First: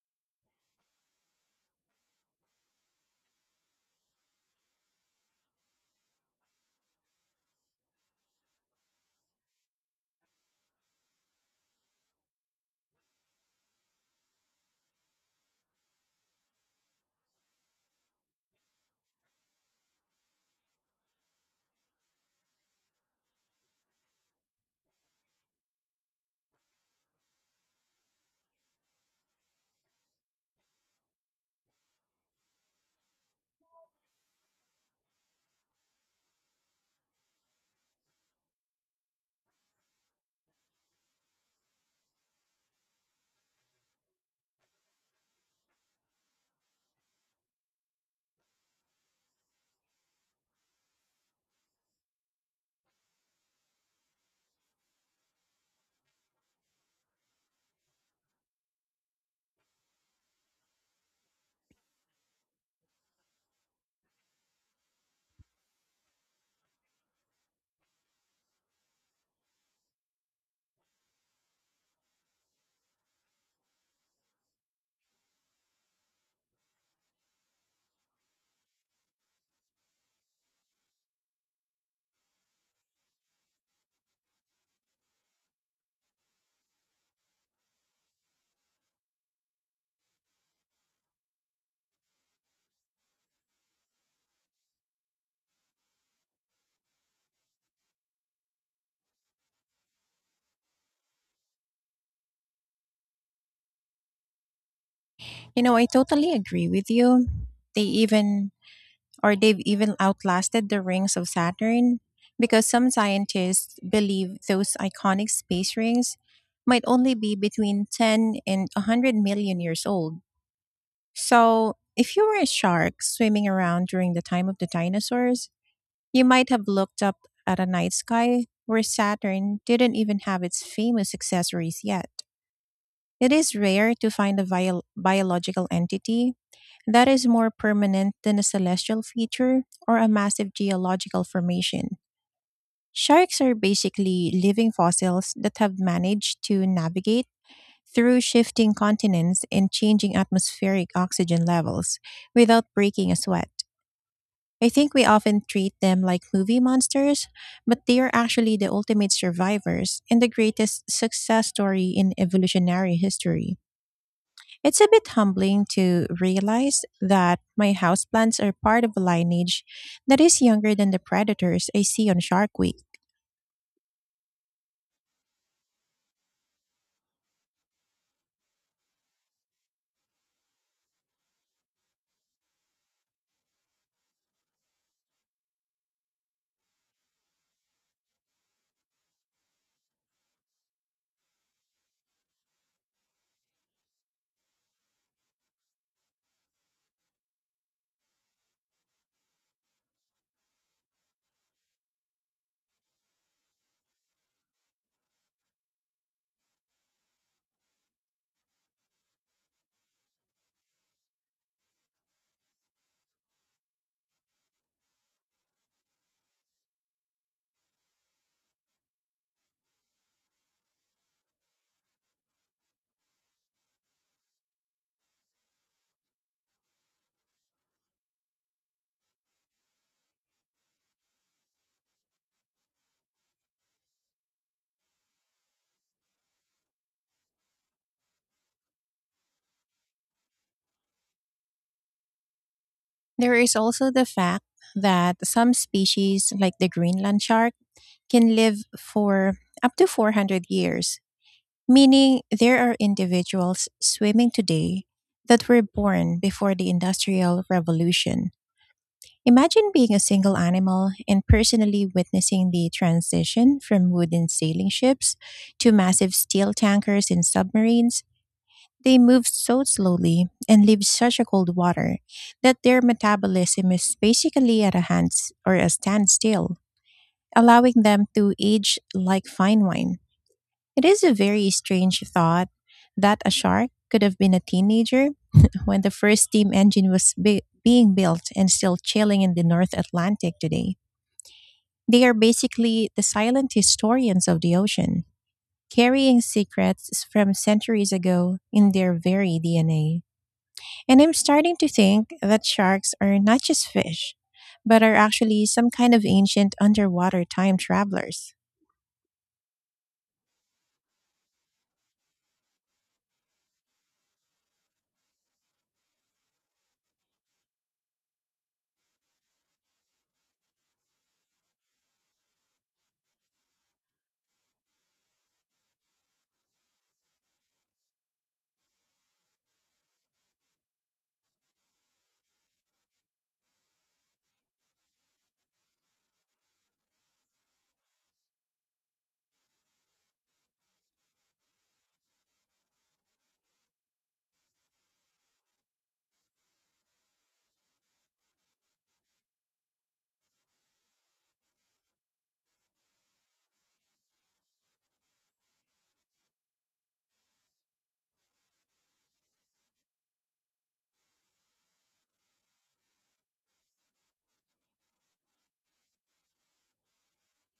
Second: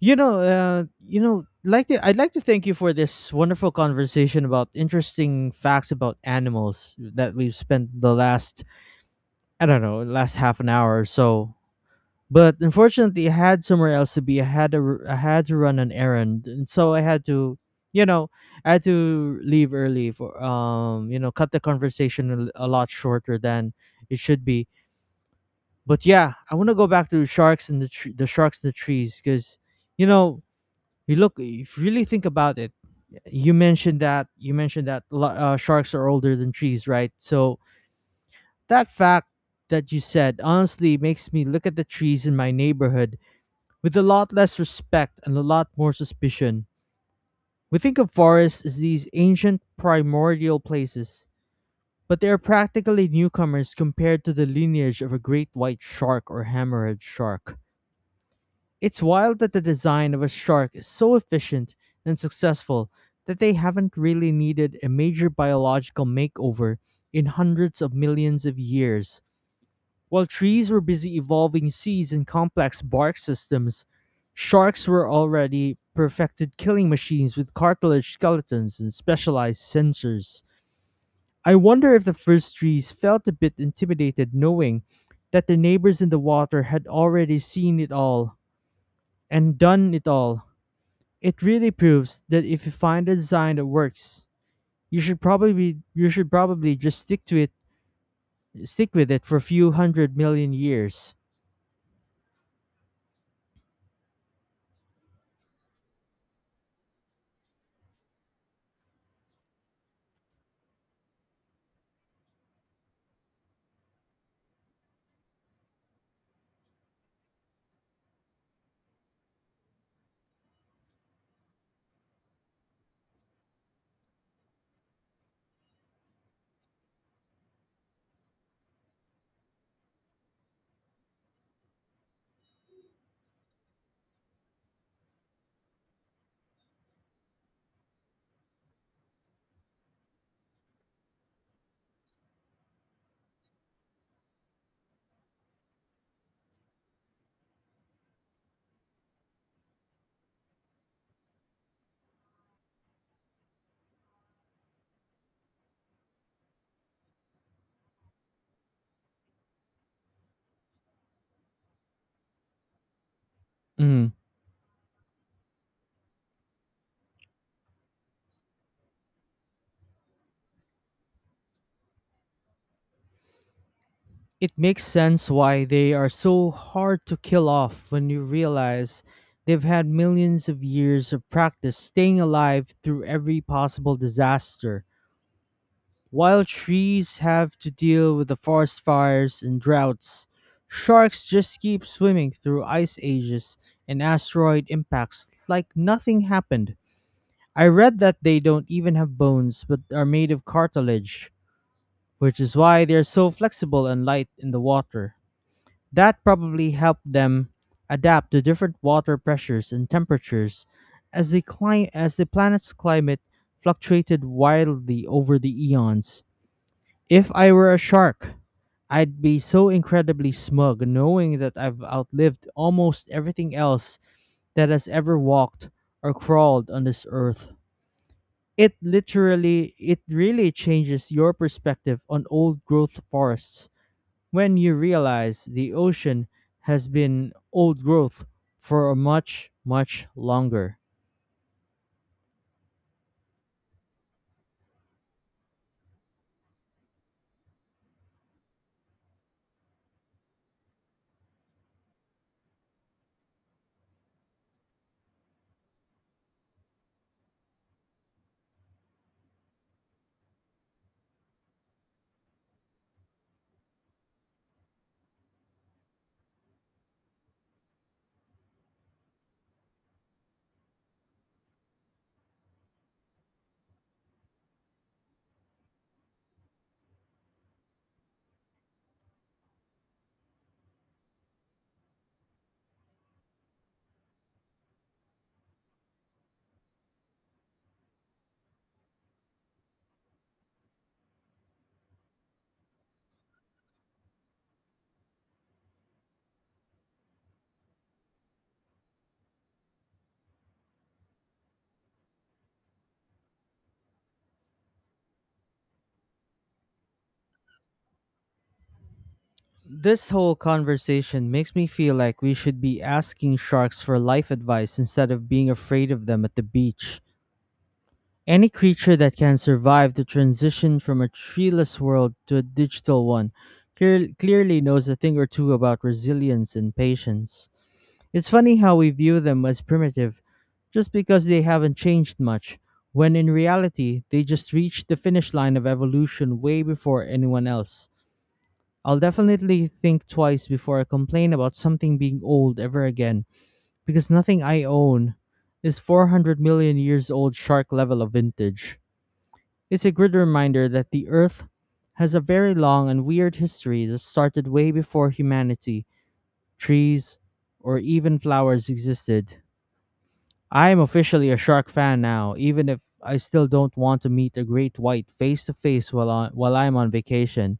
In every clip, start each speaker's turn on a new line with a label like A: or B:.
A: I'd like to thank you for this wonderful conversation about interesting facts about animals that we've spent the last, I don't know, last half an hour or so. But unfortunately, I had somewhere else to be. I had to I had to run an errand, and so you know, I had to leave early for cut the conversation a lot shorter than it should be. But yeah, I want to go back to sharks and the sharks in the trees, because you know you look, if you really think about it, you mentioned that sharks are older than trees, right? So that fact that you said honestly makes me look at the trees in my neighborhood with a lot less respect and a lot more suspicion. We think of forests as these ancient primordial places, but they are practically newcomers compared to the lineage of a great white shark or hammerhead shark. It's wild that the design of a shark is so efficient and successful that they haven't really needed a major biological makeover in hundreds of millions of years. While trees were busy evolving seeds and complex bark systems, sharks were already perfected killing machines with cartilage skeletons and specialized sensors. I wonder if the first trees felt a bit intimidated knowing that the neighbors in the water had already seen it all and done it all. It really proves that if you find a design that works, you should probably just stick to it, stick with it for a few hundred million years.
B: You know, I totally agree with you. They even they've even outlasted the rings of Saturn because some scientists believe those iconic space rings might only be between 10 and 100 million years old. So, if you were a shark swimming around during the time of the dinosaurs, you might have looked up at a night sky where Saturn didn't even have its famous accessories yet. It is rare to find a biological entity that is more permanent than a celestial feature or a massive geological formation. Sharks are basically living fossils that have managed to navigate through shifting continents and changing atmospheric oxygen levels without breaking a sweat. I think we often treat them like movie monsters, but they are actually the ultimate survivors and the greatest success story in evolutionary history.
A: Mm.
B: It's a bit humbling to realize that my houseplants are part of a lineage that is younger than the predators I see on Shark Week.
A: It makes sense why they are so hard to kill off when you realize they've had millions of years of practice staying alive through every possible disaster. While trees have to deal with the forest fires and droughts, sharks just keep swimming through ice ages and asteroid impacts like nothing happened. I read that they don't even have bones but are made of cartilage, which is why they're so flexible and light in the water. That probably helped them adapt to different water pressures and temperatures as the planet's climate fluctuated wildly over the eons. If I were a shark, I'd be so incredibly smug knowing that I've outlived almost everything else that has ever walked or crawled on this earth. It really changes your perspective on old growth forests when you realize the ocean has been old growth for much, much longer.
B: There is also the fact that some species, like the Greenland shark, can live for up to 400 years, meaning there are individuals swimming today that were born before the Industrial Revolution. Imagine being a single animal and personally witnessing the transition from wooden sailing ships to massive steel tankers and submarines. They move so slowly and leave such a cold water that their metabolism is basically at a hands or a standstill, allowing them to age like fine wine. It is a very strange thought that a shark could have been a teenager when the first steam engine was being built and still chilling in the North Atlantic today. They are basically the silent historians of the ocean, carrying secrets from centuries ago in their very DNA. And I'm starting to think that sharks are not just fish, but are actually some kind of ancient underwater time travelers.
A: This whole conversation makes me feel like we should be asking sharks for life advice instead of being afraid of them at the beach. Any creature that can survive the transition from a treeless world to a digital one clearly knows a thing or two about resilience and patience. It's funny how we view them as primitive just because they haven't changed much, when in reality, they just reached the finish line of evolution way before anyone else. I'll definitely think twice before I complain about something being old ever again, because nothing I own is 400 million years old shark level of vintage. It's a good reminder that the Earth has a very long and weird history that started way before humanity, trees, or even flowers existed. I am officially a shark fan now, even if I still don't want to meet a great white face to face while while I'm on vacation.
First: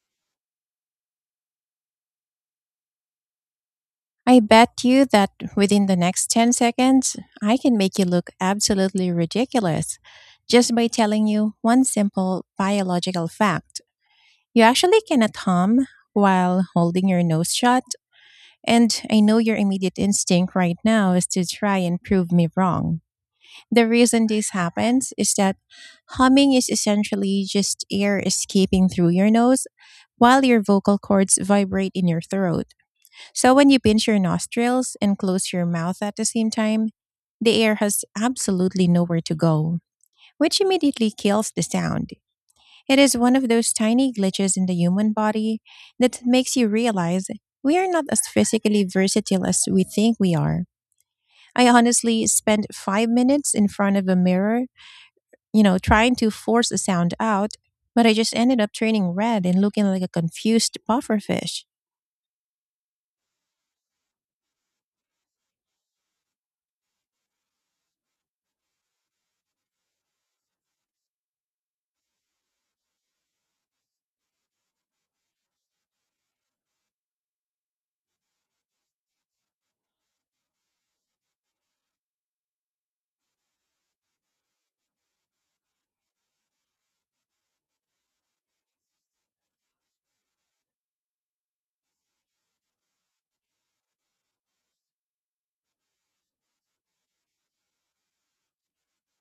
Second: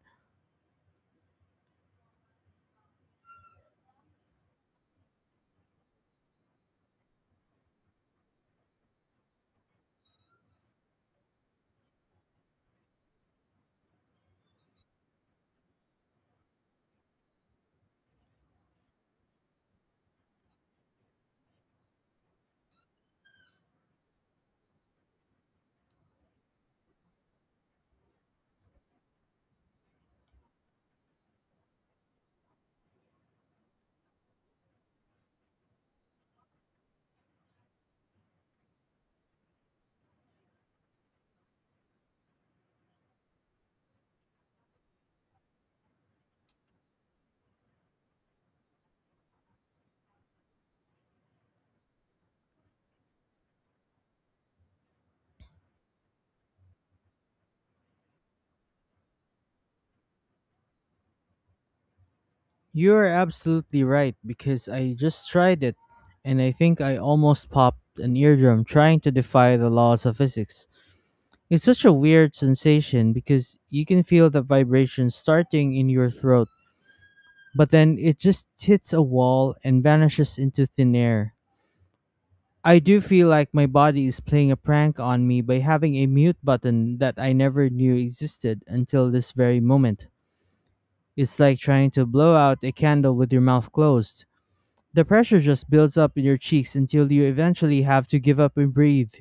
B: I bet you that within the next 10 seconds, I can make you look absolutely ridiculous just by telling you one simple biological fact. You actually cannot hum while holding your nose shut, and I know your immediate instinct right now is to try and prove me wrong. The reason this happens is that humming is essentially just air escaping through your nose while your vocal cords vibrate in your throat. So when you pinch your nostrils and close your mouth at the same time, the air has absolutely nowhere to go, which immediately kills the sound. It is one of those tiny glitches in the human body that makes you realize we are not as physically versatile as we think we are. I honestly spent 5 minutes in front of a mirror, trying to force a sound out, but I just ended up turning red and looking like a confused pufferfish.
A: You are absolutely right, because I just tried it and I think I almost popped an eardrum trying to defy the laws of physics. It's such a weird sensation because you can feel the vibration starting in your throat, but then it just hits a wall and vanishes into thin air. I do feel like my body is playing a prank on me by having a mute button that I never knew existed until this very moment. It's like trying to blow out a candle with your mouth closed. The pressure just builds up in your cheeks until you eventually have to give up and breathe.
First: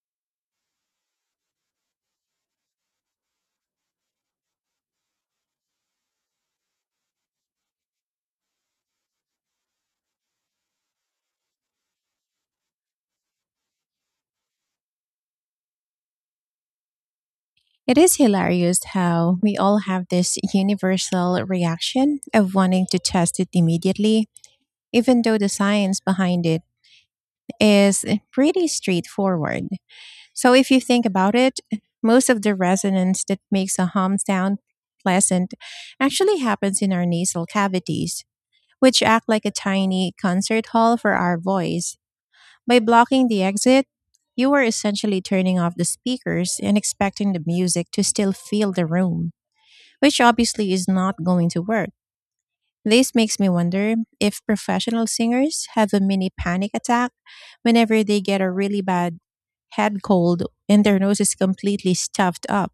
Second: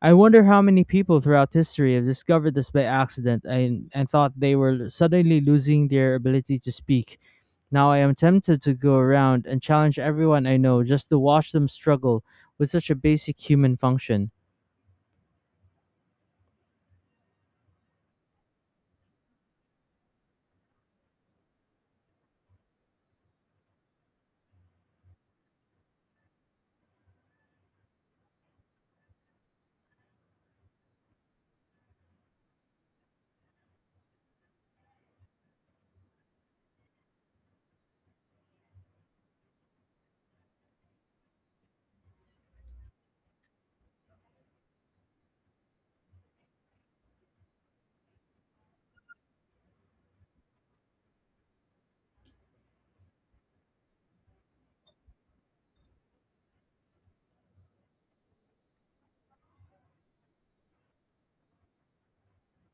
A: I wonder how many people throughout history have discovered this by accident and, thought they were suddenly losing their ability to speak. Now I am tempted to go around and challenge everyone I know just to watch them struggle with such a basic human function.
B: It is hilarious how we all have this universal reaction of wanting to test it immediately, even though the science behind it is pretty straightforward. So, if you think about it, most of the resonance that makes a hum sound pleasant actually happens in our nasal cavities, which act like a tiny concert hall for our voice. By blocking the exit, you are essentially turning off the speakers and expecting the music to still fill the room, which obviously is not going to work. This makes me wonder if professional singers have a mini panic attack whenever they get a really bad head cold and their nose is completely stuffed up.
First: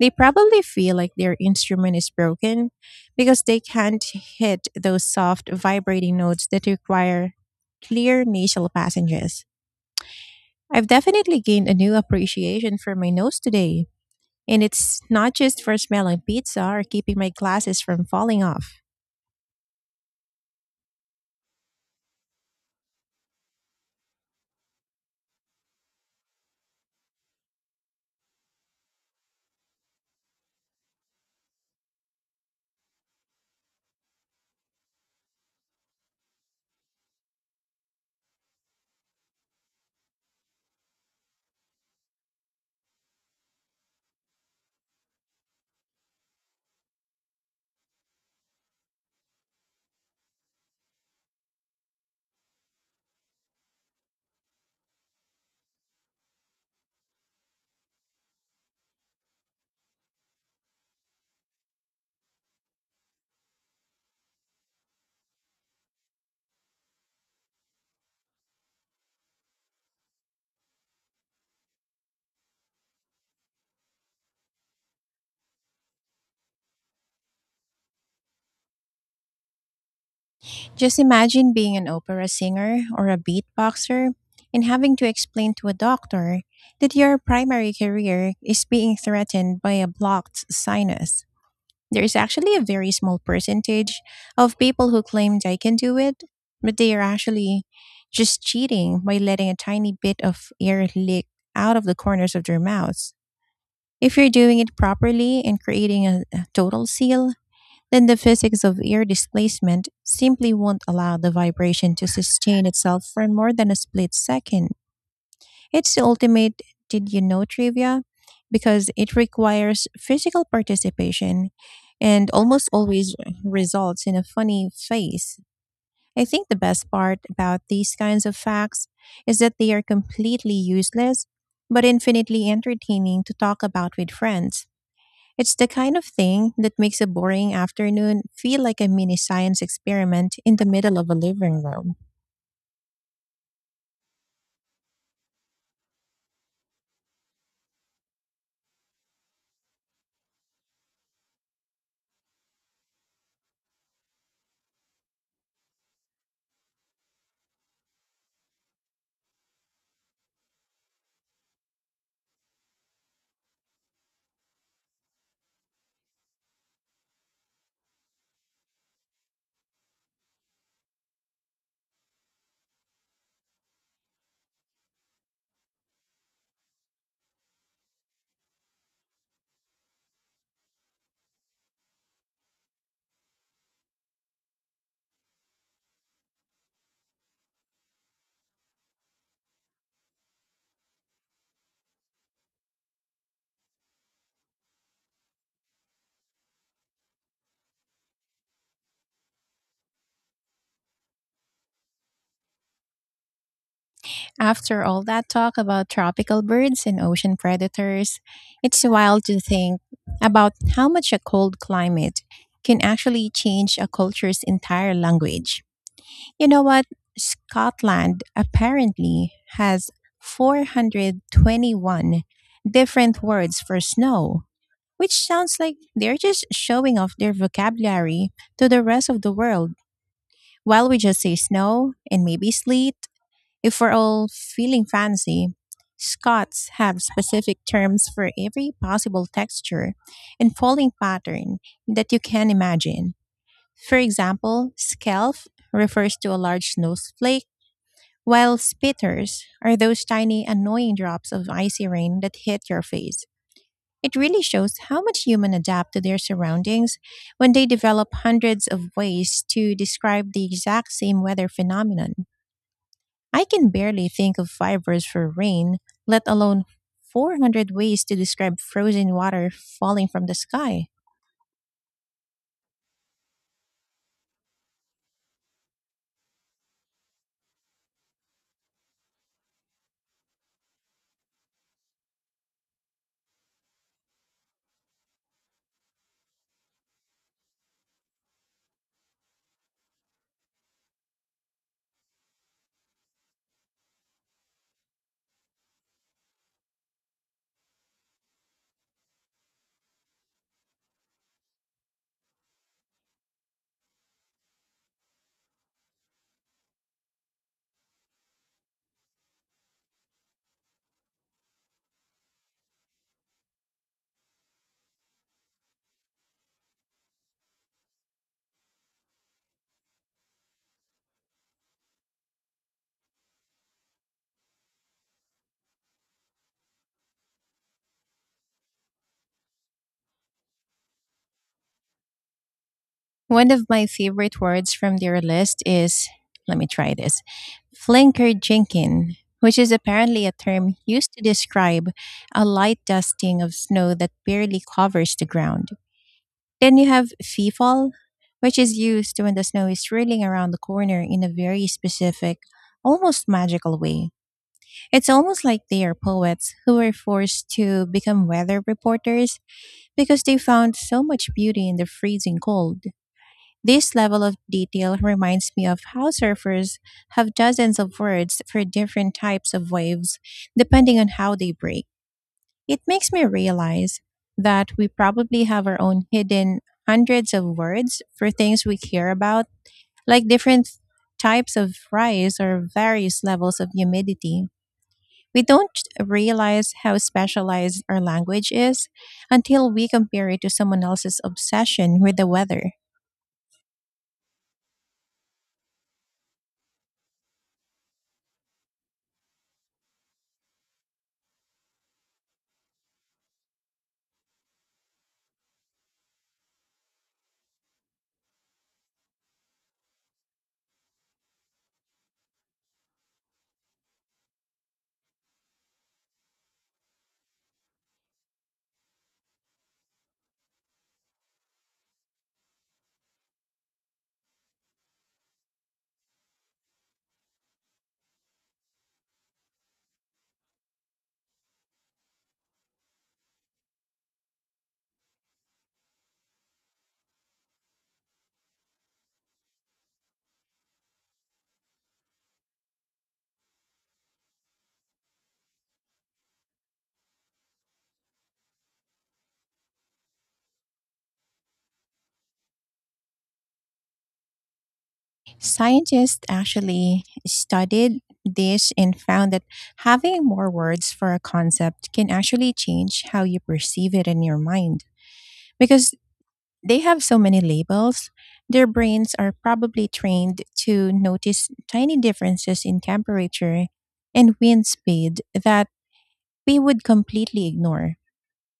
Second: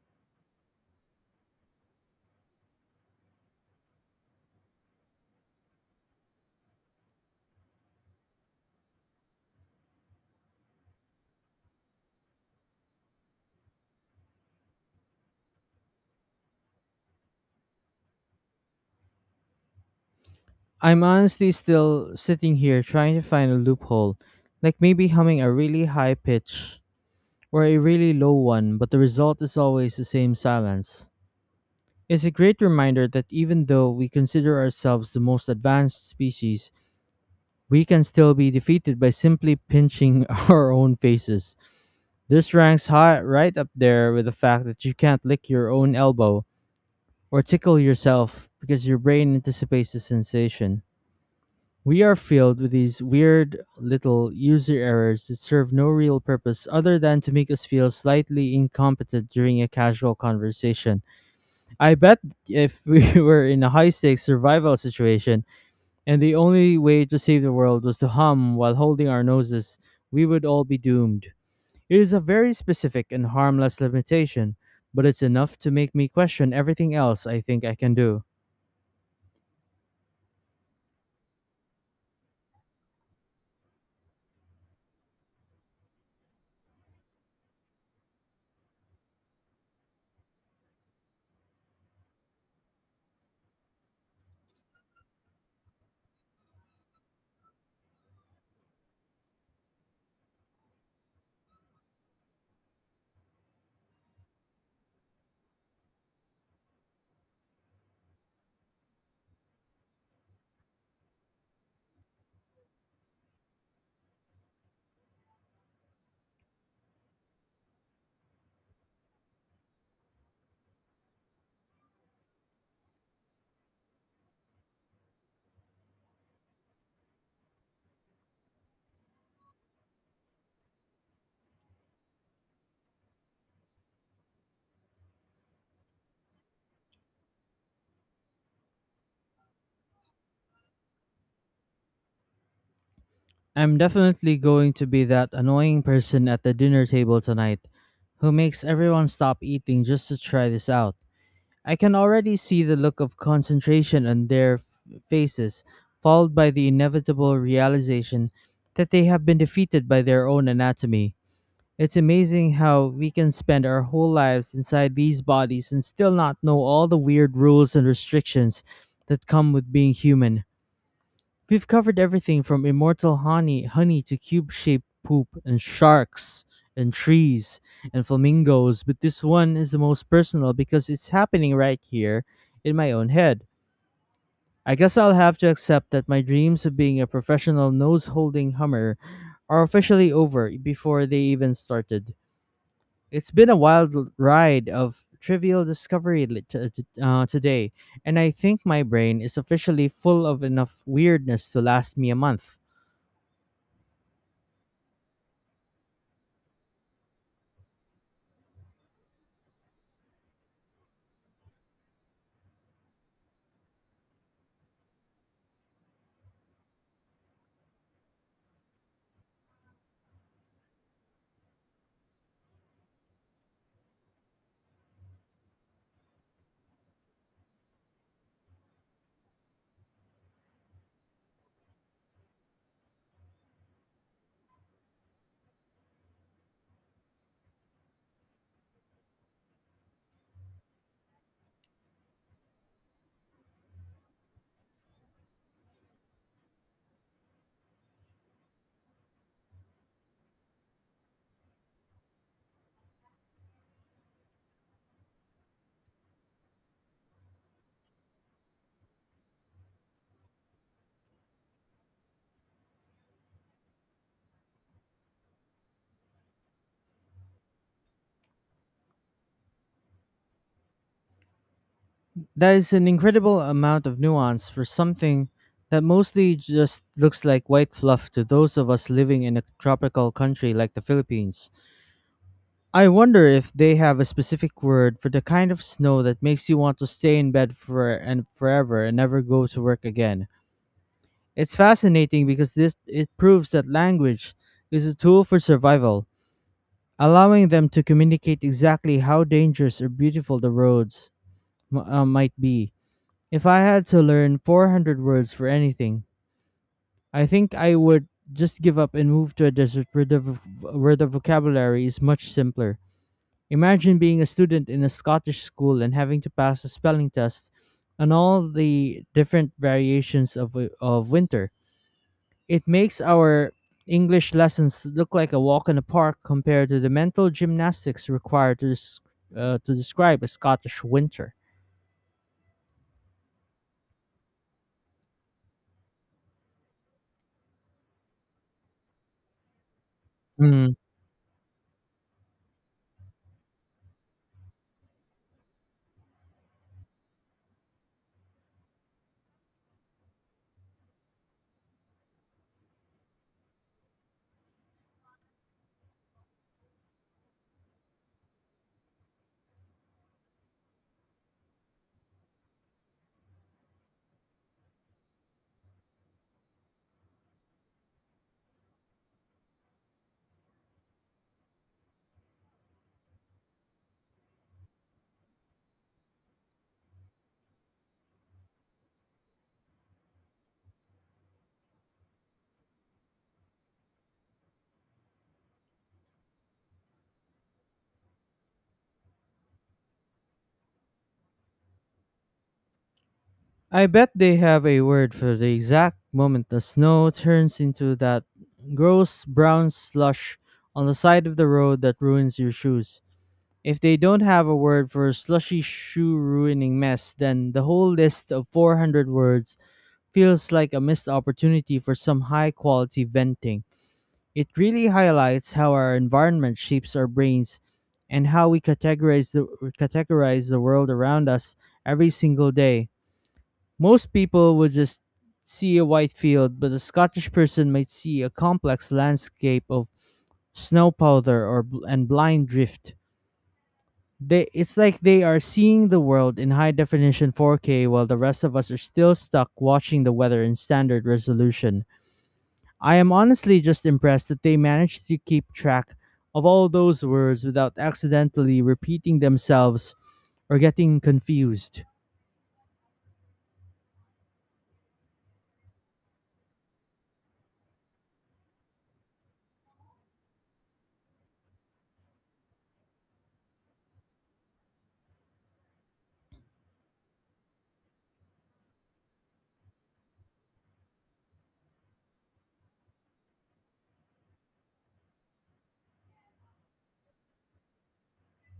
B: They probably feel like their instrument is broken because they can't hit those soft vibrating notes that require clear nasal passages. I've definitely gained a new appreciation for my nose today, and it's not just for smelling pizza or keeping my glasses from falling off.
A: I'm honestly still sitting here trying to find a loophole, like maybe humming a really high pitch or a really low one, but the result is always the same silence. It's a great reminder that even though we consider ourselves the most advanced species, we can still be defeated by simply pinching our own faces. This ranks high, right up there with the fact that you can't lick your own elbow or tickle yourself because your brain anticipates the sensation. We are filled with these weird little user errors that serve no real purpose other than to make us feel slightly incompetent during a casual conversation. I bet if we were in a high stakes survival situation and the only way to save the world was to hum while holding our noses, we would all be doomed. It is a very specific and harmless limitation, but it's enough to make me question everything else I think I can do.
B: Just imagine being an opera singer or a beatboxer and having to explain to a doctor that your primary career is being threatened by a blocked sinus. There is actually a very small percentage of people who claim they can do it, but they are actually just cheating by letting a tiny bit of air leak out of the corners of their mouths. If you're doing it properly and creating a total seal, then the physics of air displacement simply won't allow the vibration to sustain itself for more than a split second. It's the ultimate did you know trivia because it requires physical participation and almost always results in a funny face. I think the best part about these kinds of facts is that they are completely useless but infinitely entertaining to talk about with friends. It's the kind of thing that makes a boring afternoon feel like a mini science experiment in the middle of a living room.
A: I'm definitely going to be that annoying person at the dinner table tonight who makes everyone stop eating just to try this out. I can already see the look of concentration on their faces, followed by the inevitable realization that they have been defeated by their own anatomy. It's amazing how we can spend our whole lives inside these bodies and still not know all the weird rules and restrictions that come with being human. We've covered everything from immortal honey to cube-shaped poop and sharks and trees and flamingos, but this one is the most personal because it's happening right here in my own head. I guess I'll have to accept that my dreams of being a professional nose-holding hummer are officially over before they even started. It's been a wild ride of trivial discovery today, and I think my brain is officially full of enough weirdness to last me a month.
B: After all that talk about tropical birds and ocean predators, it's wild to think about how much a cold climate can actually change a culture's entire language. You know what? Scotland apparently has 421 different words for snow, which sounds like they're just showing off their vocabulary to the rest of the world while we just say snow and maybe sleet if we're all feeling fancy. Scots have specific terms for every possible texture and folding pattern that you can imagine. For example, scalp refers to a large snowflake, while spitters are those tiny annoying drops of icy rain that hit your face. It really shows how much humans adapt to their surroundings when they develop hundreds of ways to describe the exact same weather phenomenon. I can barely think of five words for rain, let alone 400 ways to describe frozen water falling from the sky.
A: That is an incredible amount of nuance for something that mostly just looks like white fluff to those of us living in a tropical country like the Philippines. I wonder if they have a specific word for the kind of snow that makes you want to stay in bed for and forever and never go to work again. It's fascinating because this it proves that language is a tool for survival, allowing them to communicate exactly how dangerous or beautiful the roads might be. If I had to learn 400 words for anything, I think I would just give up and move to a desert where where the vocabulary is much simpler. Imagine being a student in a Scottish school and having to pass a spelling test on all the different variations of winter. It makes our English lessons look like a walk in the park compared to the mental gymnastics required to describe a Scottish winter.
B: One of my favorite words from their list is, let me try this, flinkerjinkin, which is apparently a term used to describe a light dusting of snow that barely covers the ground. Then you have fee fall, which is used when the snow is swirling around the corner in a very specific, almost magical way. It's almost like they are poets who were forced to become weather reporters because they found so much beauty in the freezing cold. This level of detail reminds me of how surfers have dozens of words for different types of waves, depending on how they break. It makes me realize that we probably have our own hidden hundreds of words for things we care about, like different types of rice or various levels of humidity. We don't realize how specialized our language is until we compare it to someone else's obsession with the weather.
A: I bet they have a word for the exact moment the snow turns into that gross brown slush on the side of the road that ruins your shoes. If they don't have a word for slushy shoe ruining mess, then the whole list of 400 words feels like a missed opportunity for some high quality venting. It really highlights how our environment shapes our brains and how we categorize the world around us every single day. Most people would just see a white field, but a Scottish person might see a complex landscape of snow powder and blind drift. It's like they are seeing the world in high definition 4K while the rest of us are still stuck watching the weather in standard resolution. I am honestly just impressed that they managed to keep track of all those words without accidentally repeating themselves or getting confused.
B: Scientists actually studied this and found that having more words for a concept can actually change how you perceive it in your mind because they have so many labels, their brains are probably trained to notice tiny differences in temperature and wind speed that we would completely ignore.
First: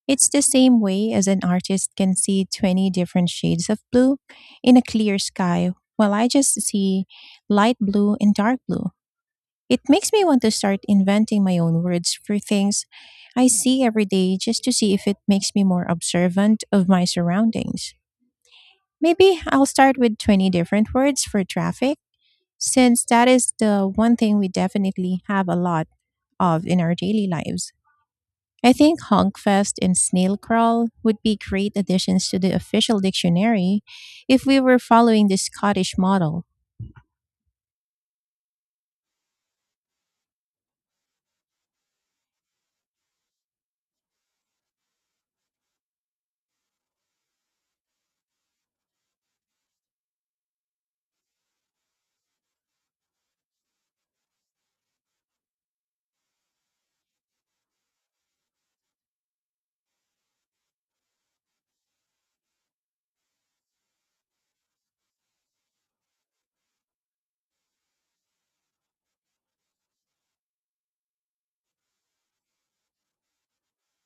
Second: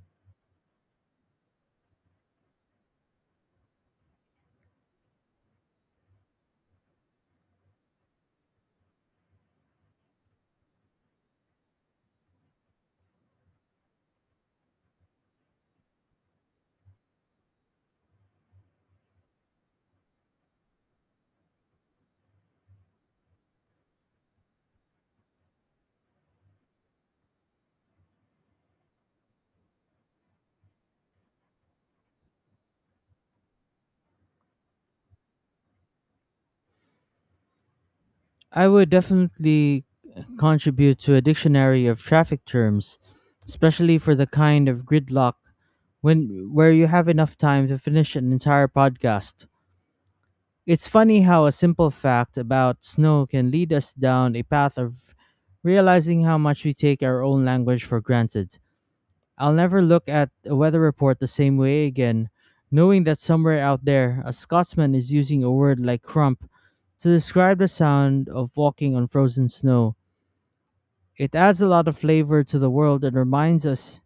B: It's the same way as an artist can see 20 different shades of blue in a clear sky, while I just see light blue and dark blue. It makes me want to start inventing my own words for things I see every day just to see if it makes me more observant of my surroundings. Maybe I'll start with 20 different words for traffic, since that is the one thing we definitely have a lot of in our daily lives. I think Honkfest and Snail Crawl would be great additions to the official dictionary if we were following the Scottish model.
A: I would definitely contribute to a dictionary of traffic terms, especially for the kind of gridlock when where you have enough time to finish an entire podcast. It's funny how a simple fact about snow can lead us down a path of realizing how much we take our own language for granted. I'll never look at a weather report the same way again, knowing that somewhere out there, a Scotsman is using a word like crump to describe the sound of walking on frozen snow. It adds a lot of flavor to the world and reminds us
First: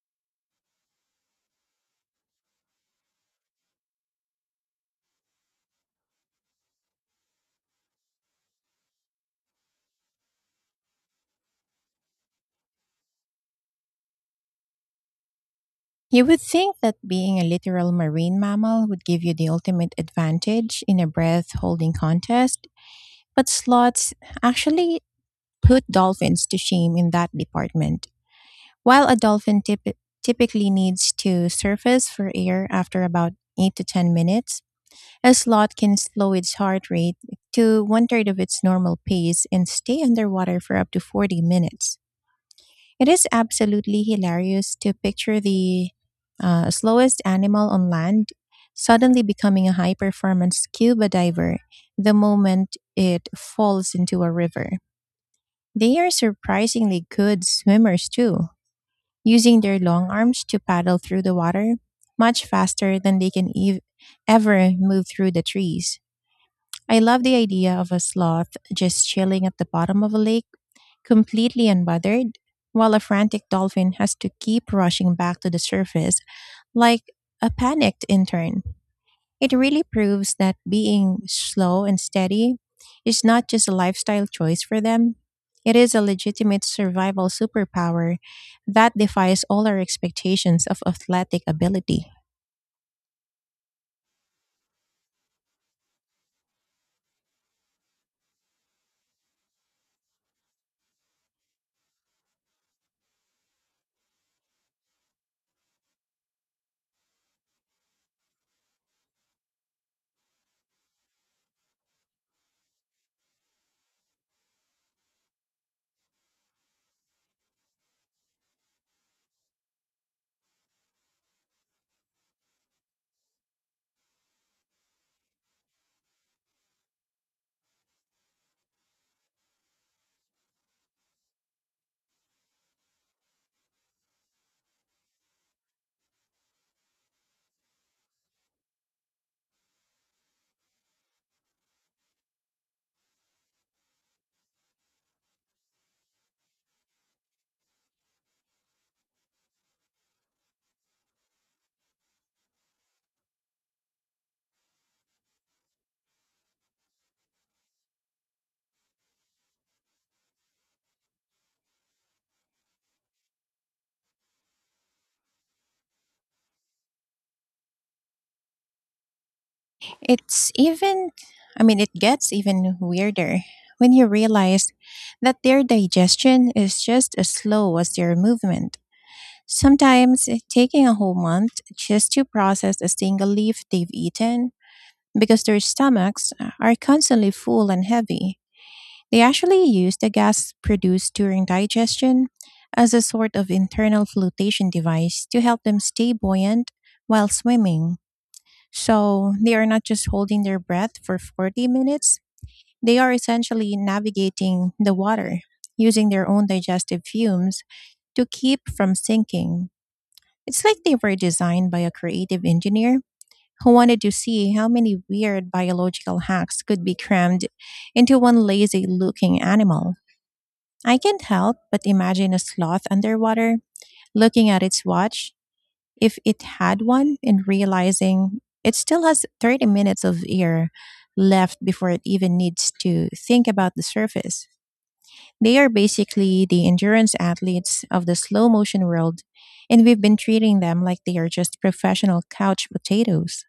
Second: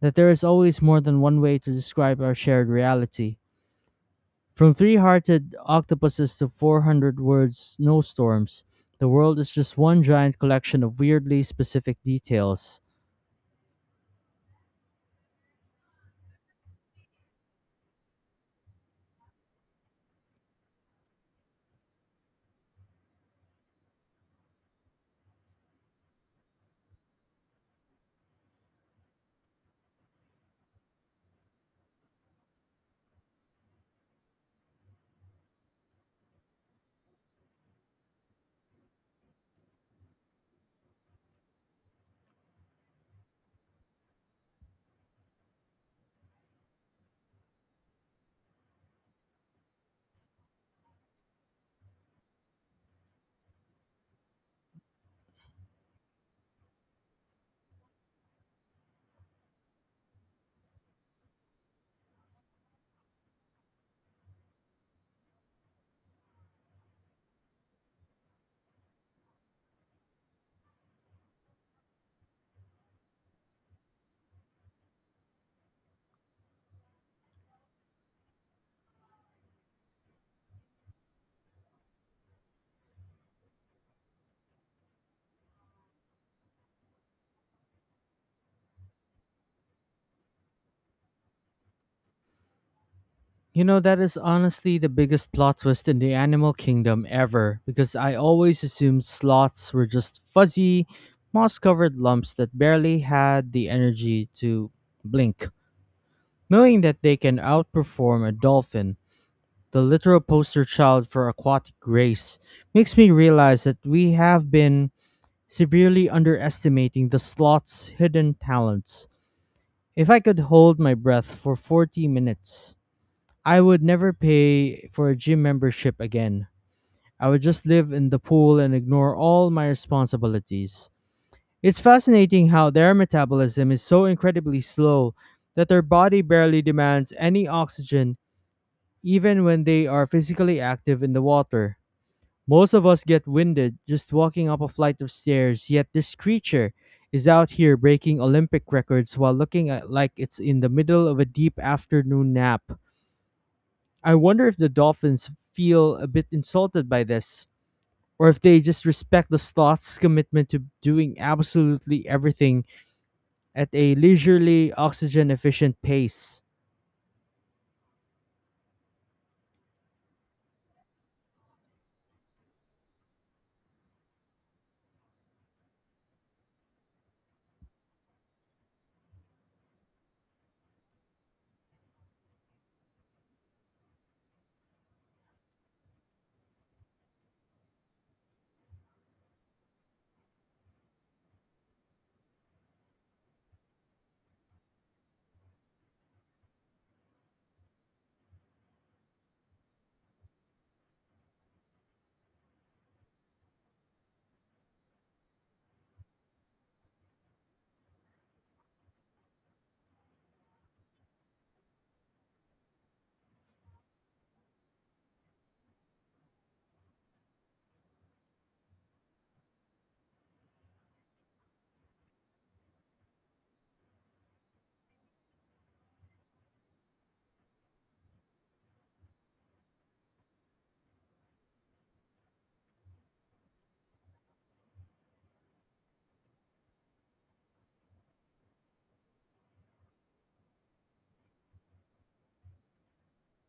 A: that there is always more than one way to describe our shared reality. From three hearted octopuses to 400 word snowstorms, the world is just one giant collection of weirdly specific details.
B: You would think that being a literal marine mammal would give you the ultimate advantage in a breath holding contest, but slots actually put dolphins to shame in that department. While a dolphin typically needs to surface for air after about 8 to 10 minutes, a sloth can slow its heart rate to one third of its normal pace and stay underwater for up to 40 minutes. It is absolutely hilarious to picture the slowest animal on land suddenly becoming a high performance scuba diver the moment it falls into a river. They are surprisingly good swimmers too, using their long arms to paddle through the water much faster than they can ever move through the trees. I love the idea of a sloth just chilling at the bottom of a lake, completely unbothered, while a frantic dolphin has to keep rushing back to the surface like a panicked intern. It really proves that being slow and steady is not just a lifestyle choice for them. It is a legitimate survival superpower that defies all our expectations of athletic ability.
A: You know, that is honestly the biggest plot twist in the animal kingdom ever, because I always assumed sloths were just fuzzy, moss covered lumps that barely had the energy to blink. Knowing that they can outperform a dolphin, the literal poster child for aquatic grace, makes me realize that we have been severely underestimating the sloth's hidden talents. If I could hold my breath for 40 minutes, I would never pay for a gym membership again. I would just live in the pool and ignore all my responsibilities. It's fascinating how their metabolism is so incredibly slow that their body barely demands any oxygen even when they are physically active in the water. Most of us get winded just walking up a flight of stairs, yet this creature is out here breaking Olympic records while looking at, like it's in the middle of a deep afternoon nap. I wonder if the dolphins feel a bit insulted by this, or if they just respect the sloth's commitment to doing absolutely everything at a leisurely, oxygen efficient pace.
B: It's even, I mean, it gets even weirder when you realize that their digestion is just as slow as their movement, sometimes taking a whole month just to process a single leaf they've eaten because their stomachs are constantly full and heavy. They actually use the gas produced during digestion as a sort of internal flotation device to help them stay buoyant while swimming. So they are not just holding their breath for 40 minutes, they are essentially navigating the water using their own digestive fumes to keep from sinking. It's like they were designed by a creative engineer who wanted to see how many weird biological hacks could be crammed into one lazy looking animal. I can't help but imagine a sloth underwater, looking at its watch, if it had one, and realizing it still has 30 minutes of air left before it even needs to think about the surface. They are basically the endurance athletes of the slow motion world, and we've been treating them like they are just professional couch potatoes.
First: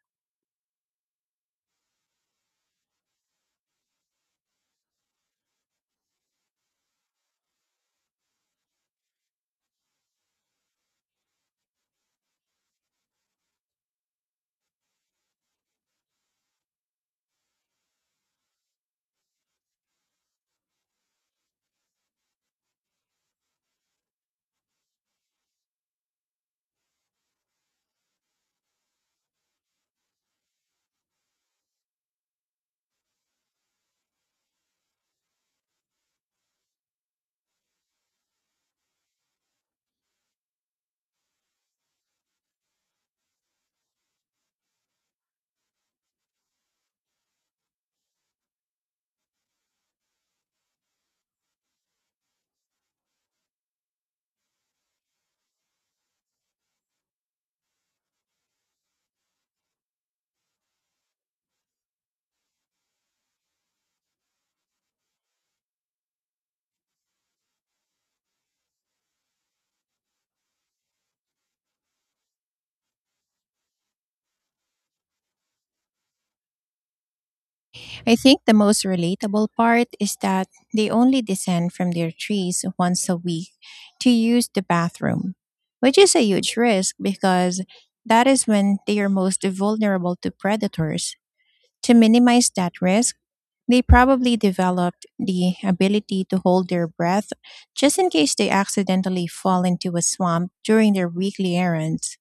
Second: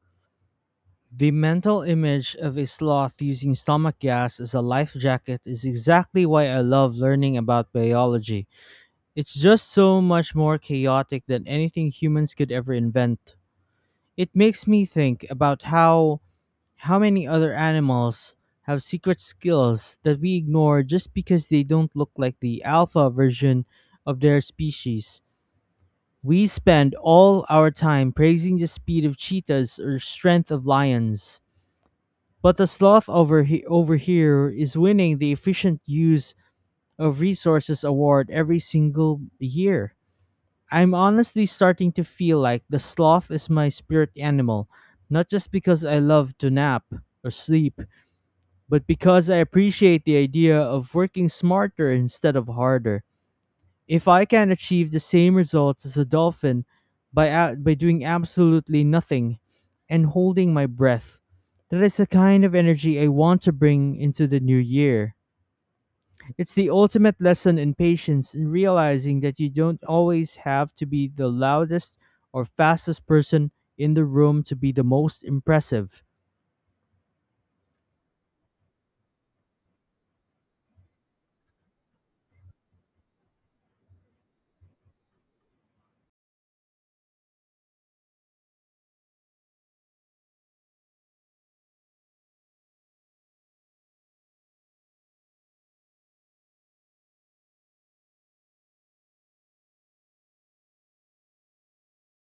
A: The mental image of a sloth using stomach gas as a life jacket is exactly why I love learning about biology. It's just so much more chaotic than anything humans could ever invent. It makes me think about how many other animals have secret skills that we ignore just because they don't look like the alpha version of their species? We spend all our time praising the speed of cheetahs or strength of lions. But the sloth over here is winning the efficient use of resources award every single year. I'm honestly starting to feel like the sloth is my spirit animal, not just because I love to nap or sleep, but because I appreciate the idea of working smarter instead of harder. If I can achieve the same results as a dolphin by doing absolutely nothing and holding my breath, that is the kind of energy I want to bring into the new year. It's the ultimate lesson in patience and realizing that you don't always have to be the loudest or fastest person in the room to be the most impressive.
B: I think the most relatable part is that they only descend from their trees once a week to use the bathroom, which is a huge risk because that is when they are most vulnerable to predators. To minimize that risk, they probably developed the ability to hold their breath just in case they accidentally fall into a swamp during their weekly errands.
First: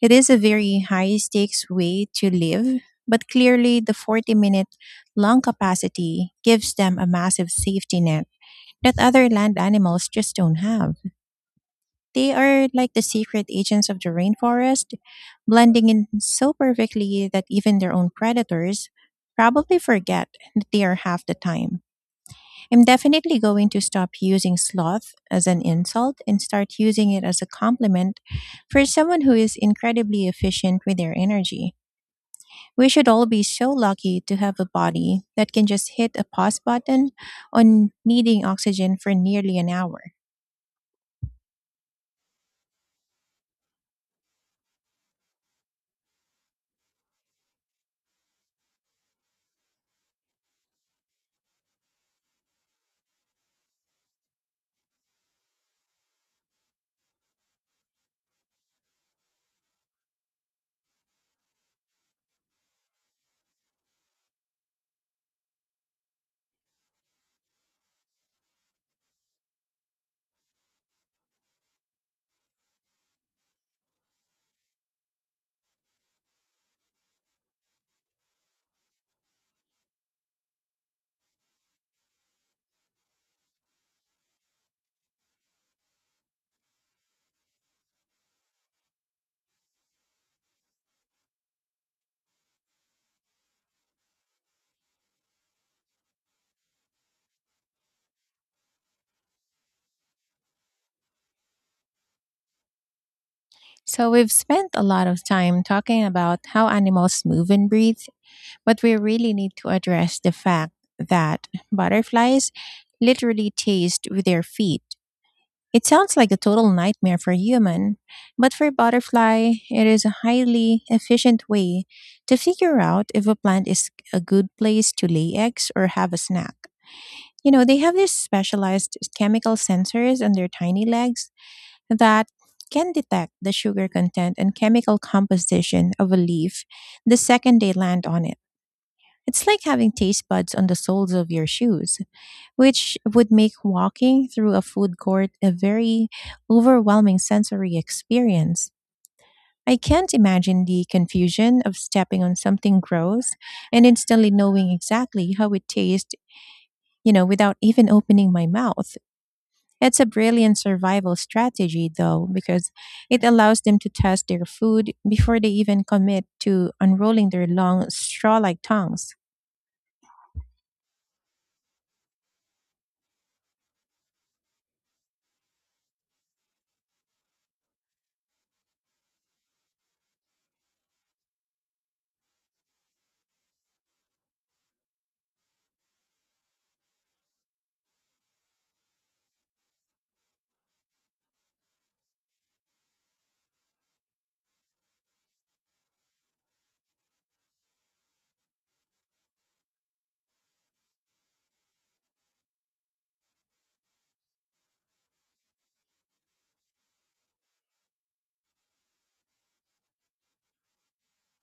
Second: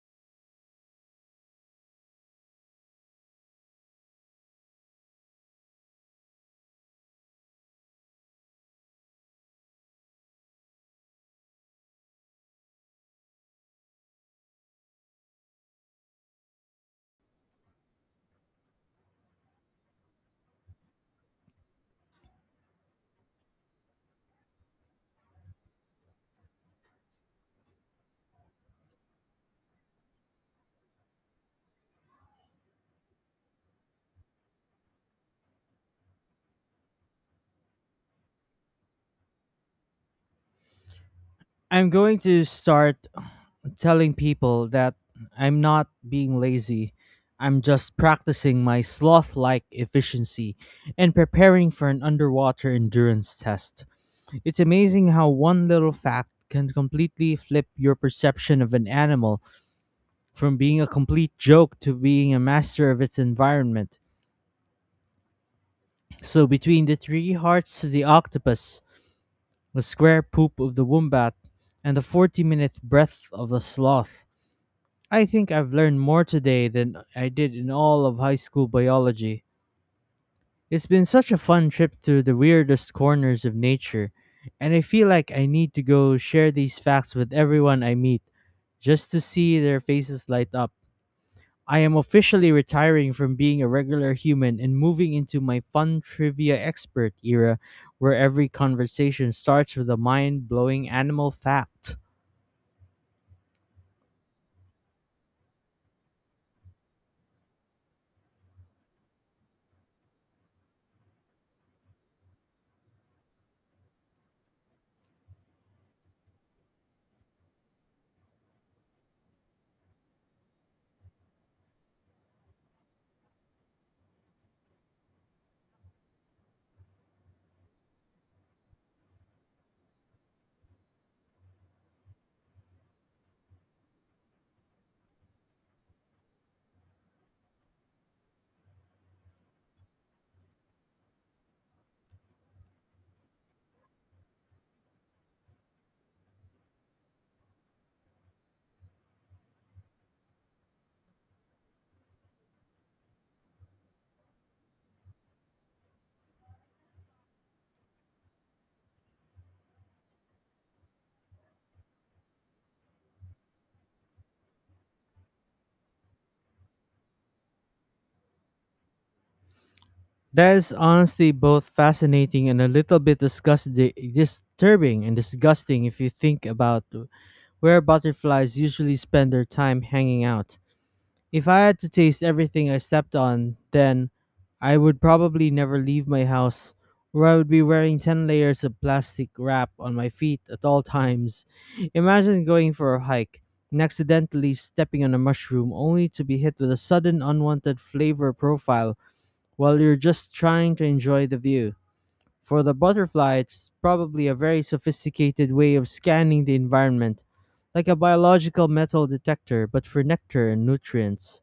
B: It is a very high stakes way to live, but clearly the 40-minute long capacity gives them a massive safety net that other land animals just don't have. They are like the secret agents of the rainforest, blending in so perfectly that even their own predators probably forget that they are half the time. I'm definitely going to stop using sloth as an insult and start using it as a compliment for someone who is incredibly efficient with their energy. We should all be so lucky to have a body that can just hit a pause button on needing oxygen for nearly an hour.
A: I'm going to start telling people that I'm not being lazy. I'm just practicing my sloth like efficiency and preparing for an underwater endurance test. It's amazing how one little fact can completely flip your perception of an animal from being a complete joke to being a master of its environment. So, between the three hearts of the octopus, the square poop of the wombat, and the 40-minute breath of the sloth, I think I've learned more today than I did in all of high school biology. It's been such a fun trip through the weirdest corners of nature, and I feel like I need to go share these facts with everyone I meet just to see their faces light up. I am officially retiring from being a regular human and moving into my fun trivia expert era where every conversation starts with a mind blowing animal fact.
B: So, we've spent a lot of time talking about how animals move and breathe, but we really need to address the fact that butterflies literally taste with their feet. It sounds like a total nightmare for human, but for butterfly, it is a highly efficient way to figure out if a plant is a good place to lay eggs or have a snack. You know, they have these specialized chemical sensors on their tiny legs that can detect the sugar content and chemical composition of a leaf the second they land on it. It's like having taste buds on the soles of your shoes, which would make walking through a food court a very overwhelming sensory experience. I can't imagine the confusion of stepping on something gross and instantly knowing exactly how it tastes, you know, without even opening my mouth. It's a brilliant survival strategy, though, because it allows them to test their food before they even commit to unrolling their long, straw like tongues.
A: That is honestly both fascinating and a little bit disturbing and disgusting if you think about where butterflies usually spend their time hanging out. If I had to taste everything I stepped on, then I would probably never leave my house, or I would be wearing 10 layers of plastic wrap on my feet at all times. Imagine going for a hike and accidentally stepping on a mushroom only to be hit with a sudden unwanted flavor profile while you're just trying to enjoy the view. For the butterfly, it's probably a very sophisticated way of scanning the environment, like a biological metal detector, but for nectar and nutrients.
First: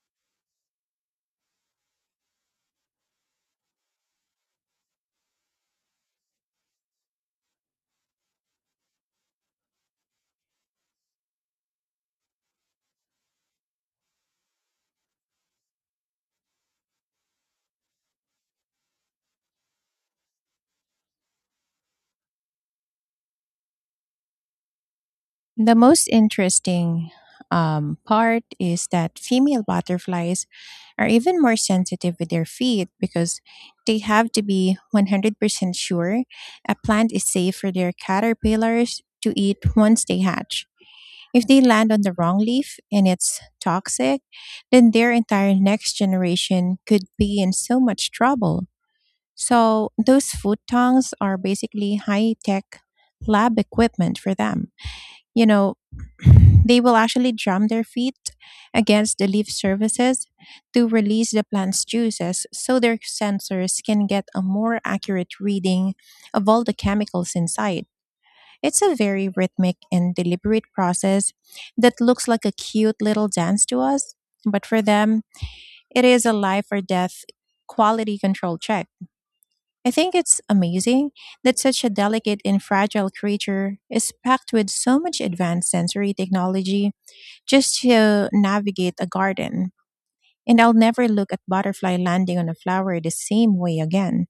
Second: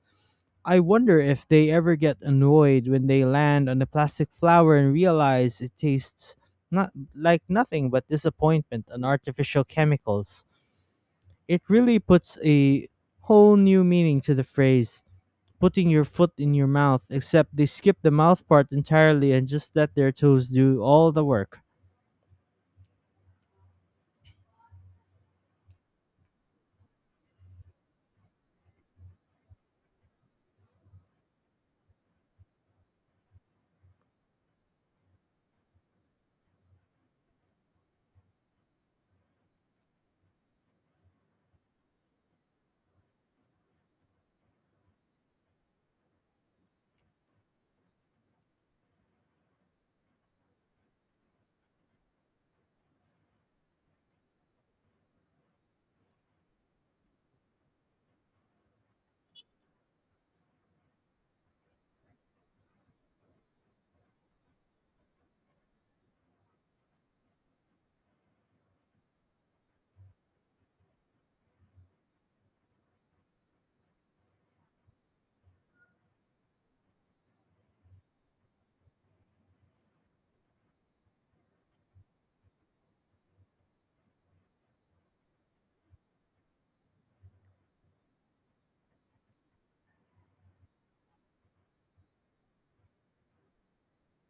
A: I wonder if they ever get annoyed when they land on a plastic flower and realize it tastes not like nothing but disappointment and artificial chemicals. It really puts a whole new meaning to the phrase putting your foot in your mouth, except they skip the mouth part entirely and just let their toes do all the work.
B: The most interesting part is that female butterflies are even more sensitive with their feet because they have to be 100% sure a plant is safe for their caterpillars to eat once they hatch. If they land on the wrong leaf and it's toxic, then their entire next generation could be in so much trouble. So, those food tongs are basically high tech lab equipment for them, you know, they will actually drum their feet against the leaf surfaces to release the plant's juices so their sensors can get a more accurate reading of all the chemicals inside. It's a very rhythmic and deliberate process that looks like a cute little dance to us, but for them, it is a life or death quality control check. I think it's amazing that such a delicate and fragile creature is packed with so much advanced sensory technology just to navigate a garden. And I'll never look at butterfly landing on a flower the same way again,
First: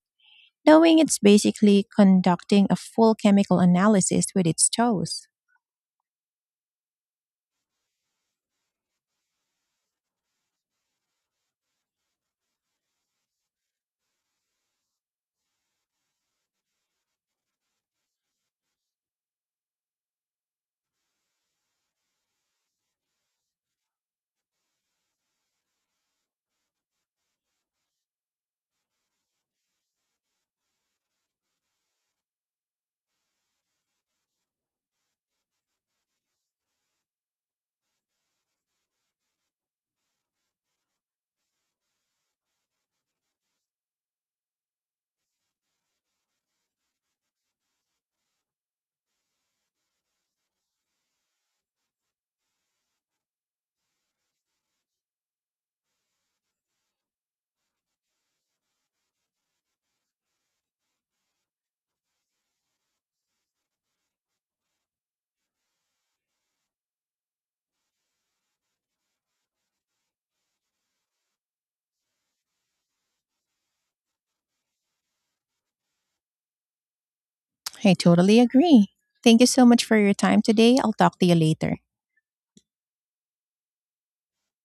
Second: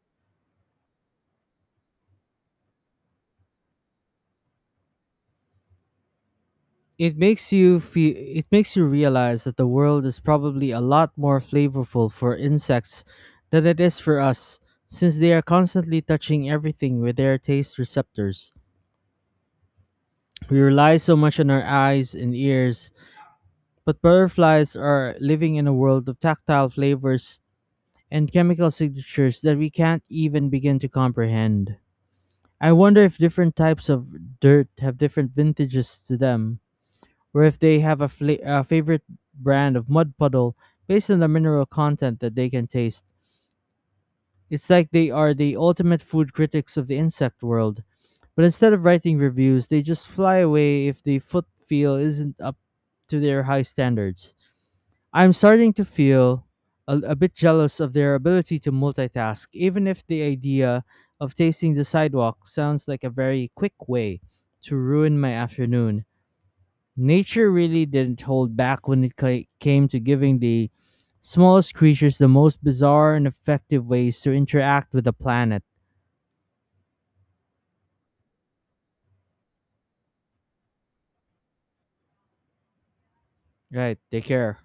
B: knowing it's basically conducting a full chemical analysis with its toes.
A: It makes you realize that the world is probably a lot more flavorful for insects than it is for us, since they are constantly touching everything with their taste receptors. We rely so much on our eyes and ears, but butterflies are living in a world of tactile flavors and chemical signatures that we can't even begin to comprehend. I wonder if different types of dirt have different vintages to them, or if they have a favorite brand of mud puddle based on the mineral content that they can taste. It's like they are the ultimate food critics of the insect world, but instead of writing reviews, they just fly away if the foot feel isn't up to their high standards. I'm starting to feel a bit jealous of their ability to multitask, even if the idea of tasting the sidewalk sounds like a very quick way to ruin my afternoon. Nature really didn't hold back when it came to giving the smallest creatures the most bizarre and effective ways to interact with the planet.
B: I totally agree. Thank you so much for your time today. I'll talk to you later.
A: Right, take care.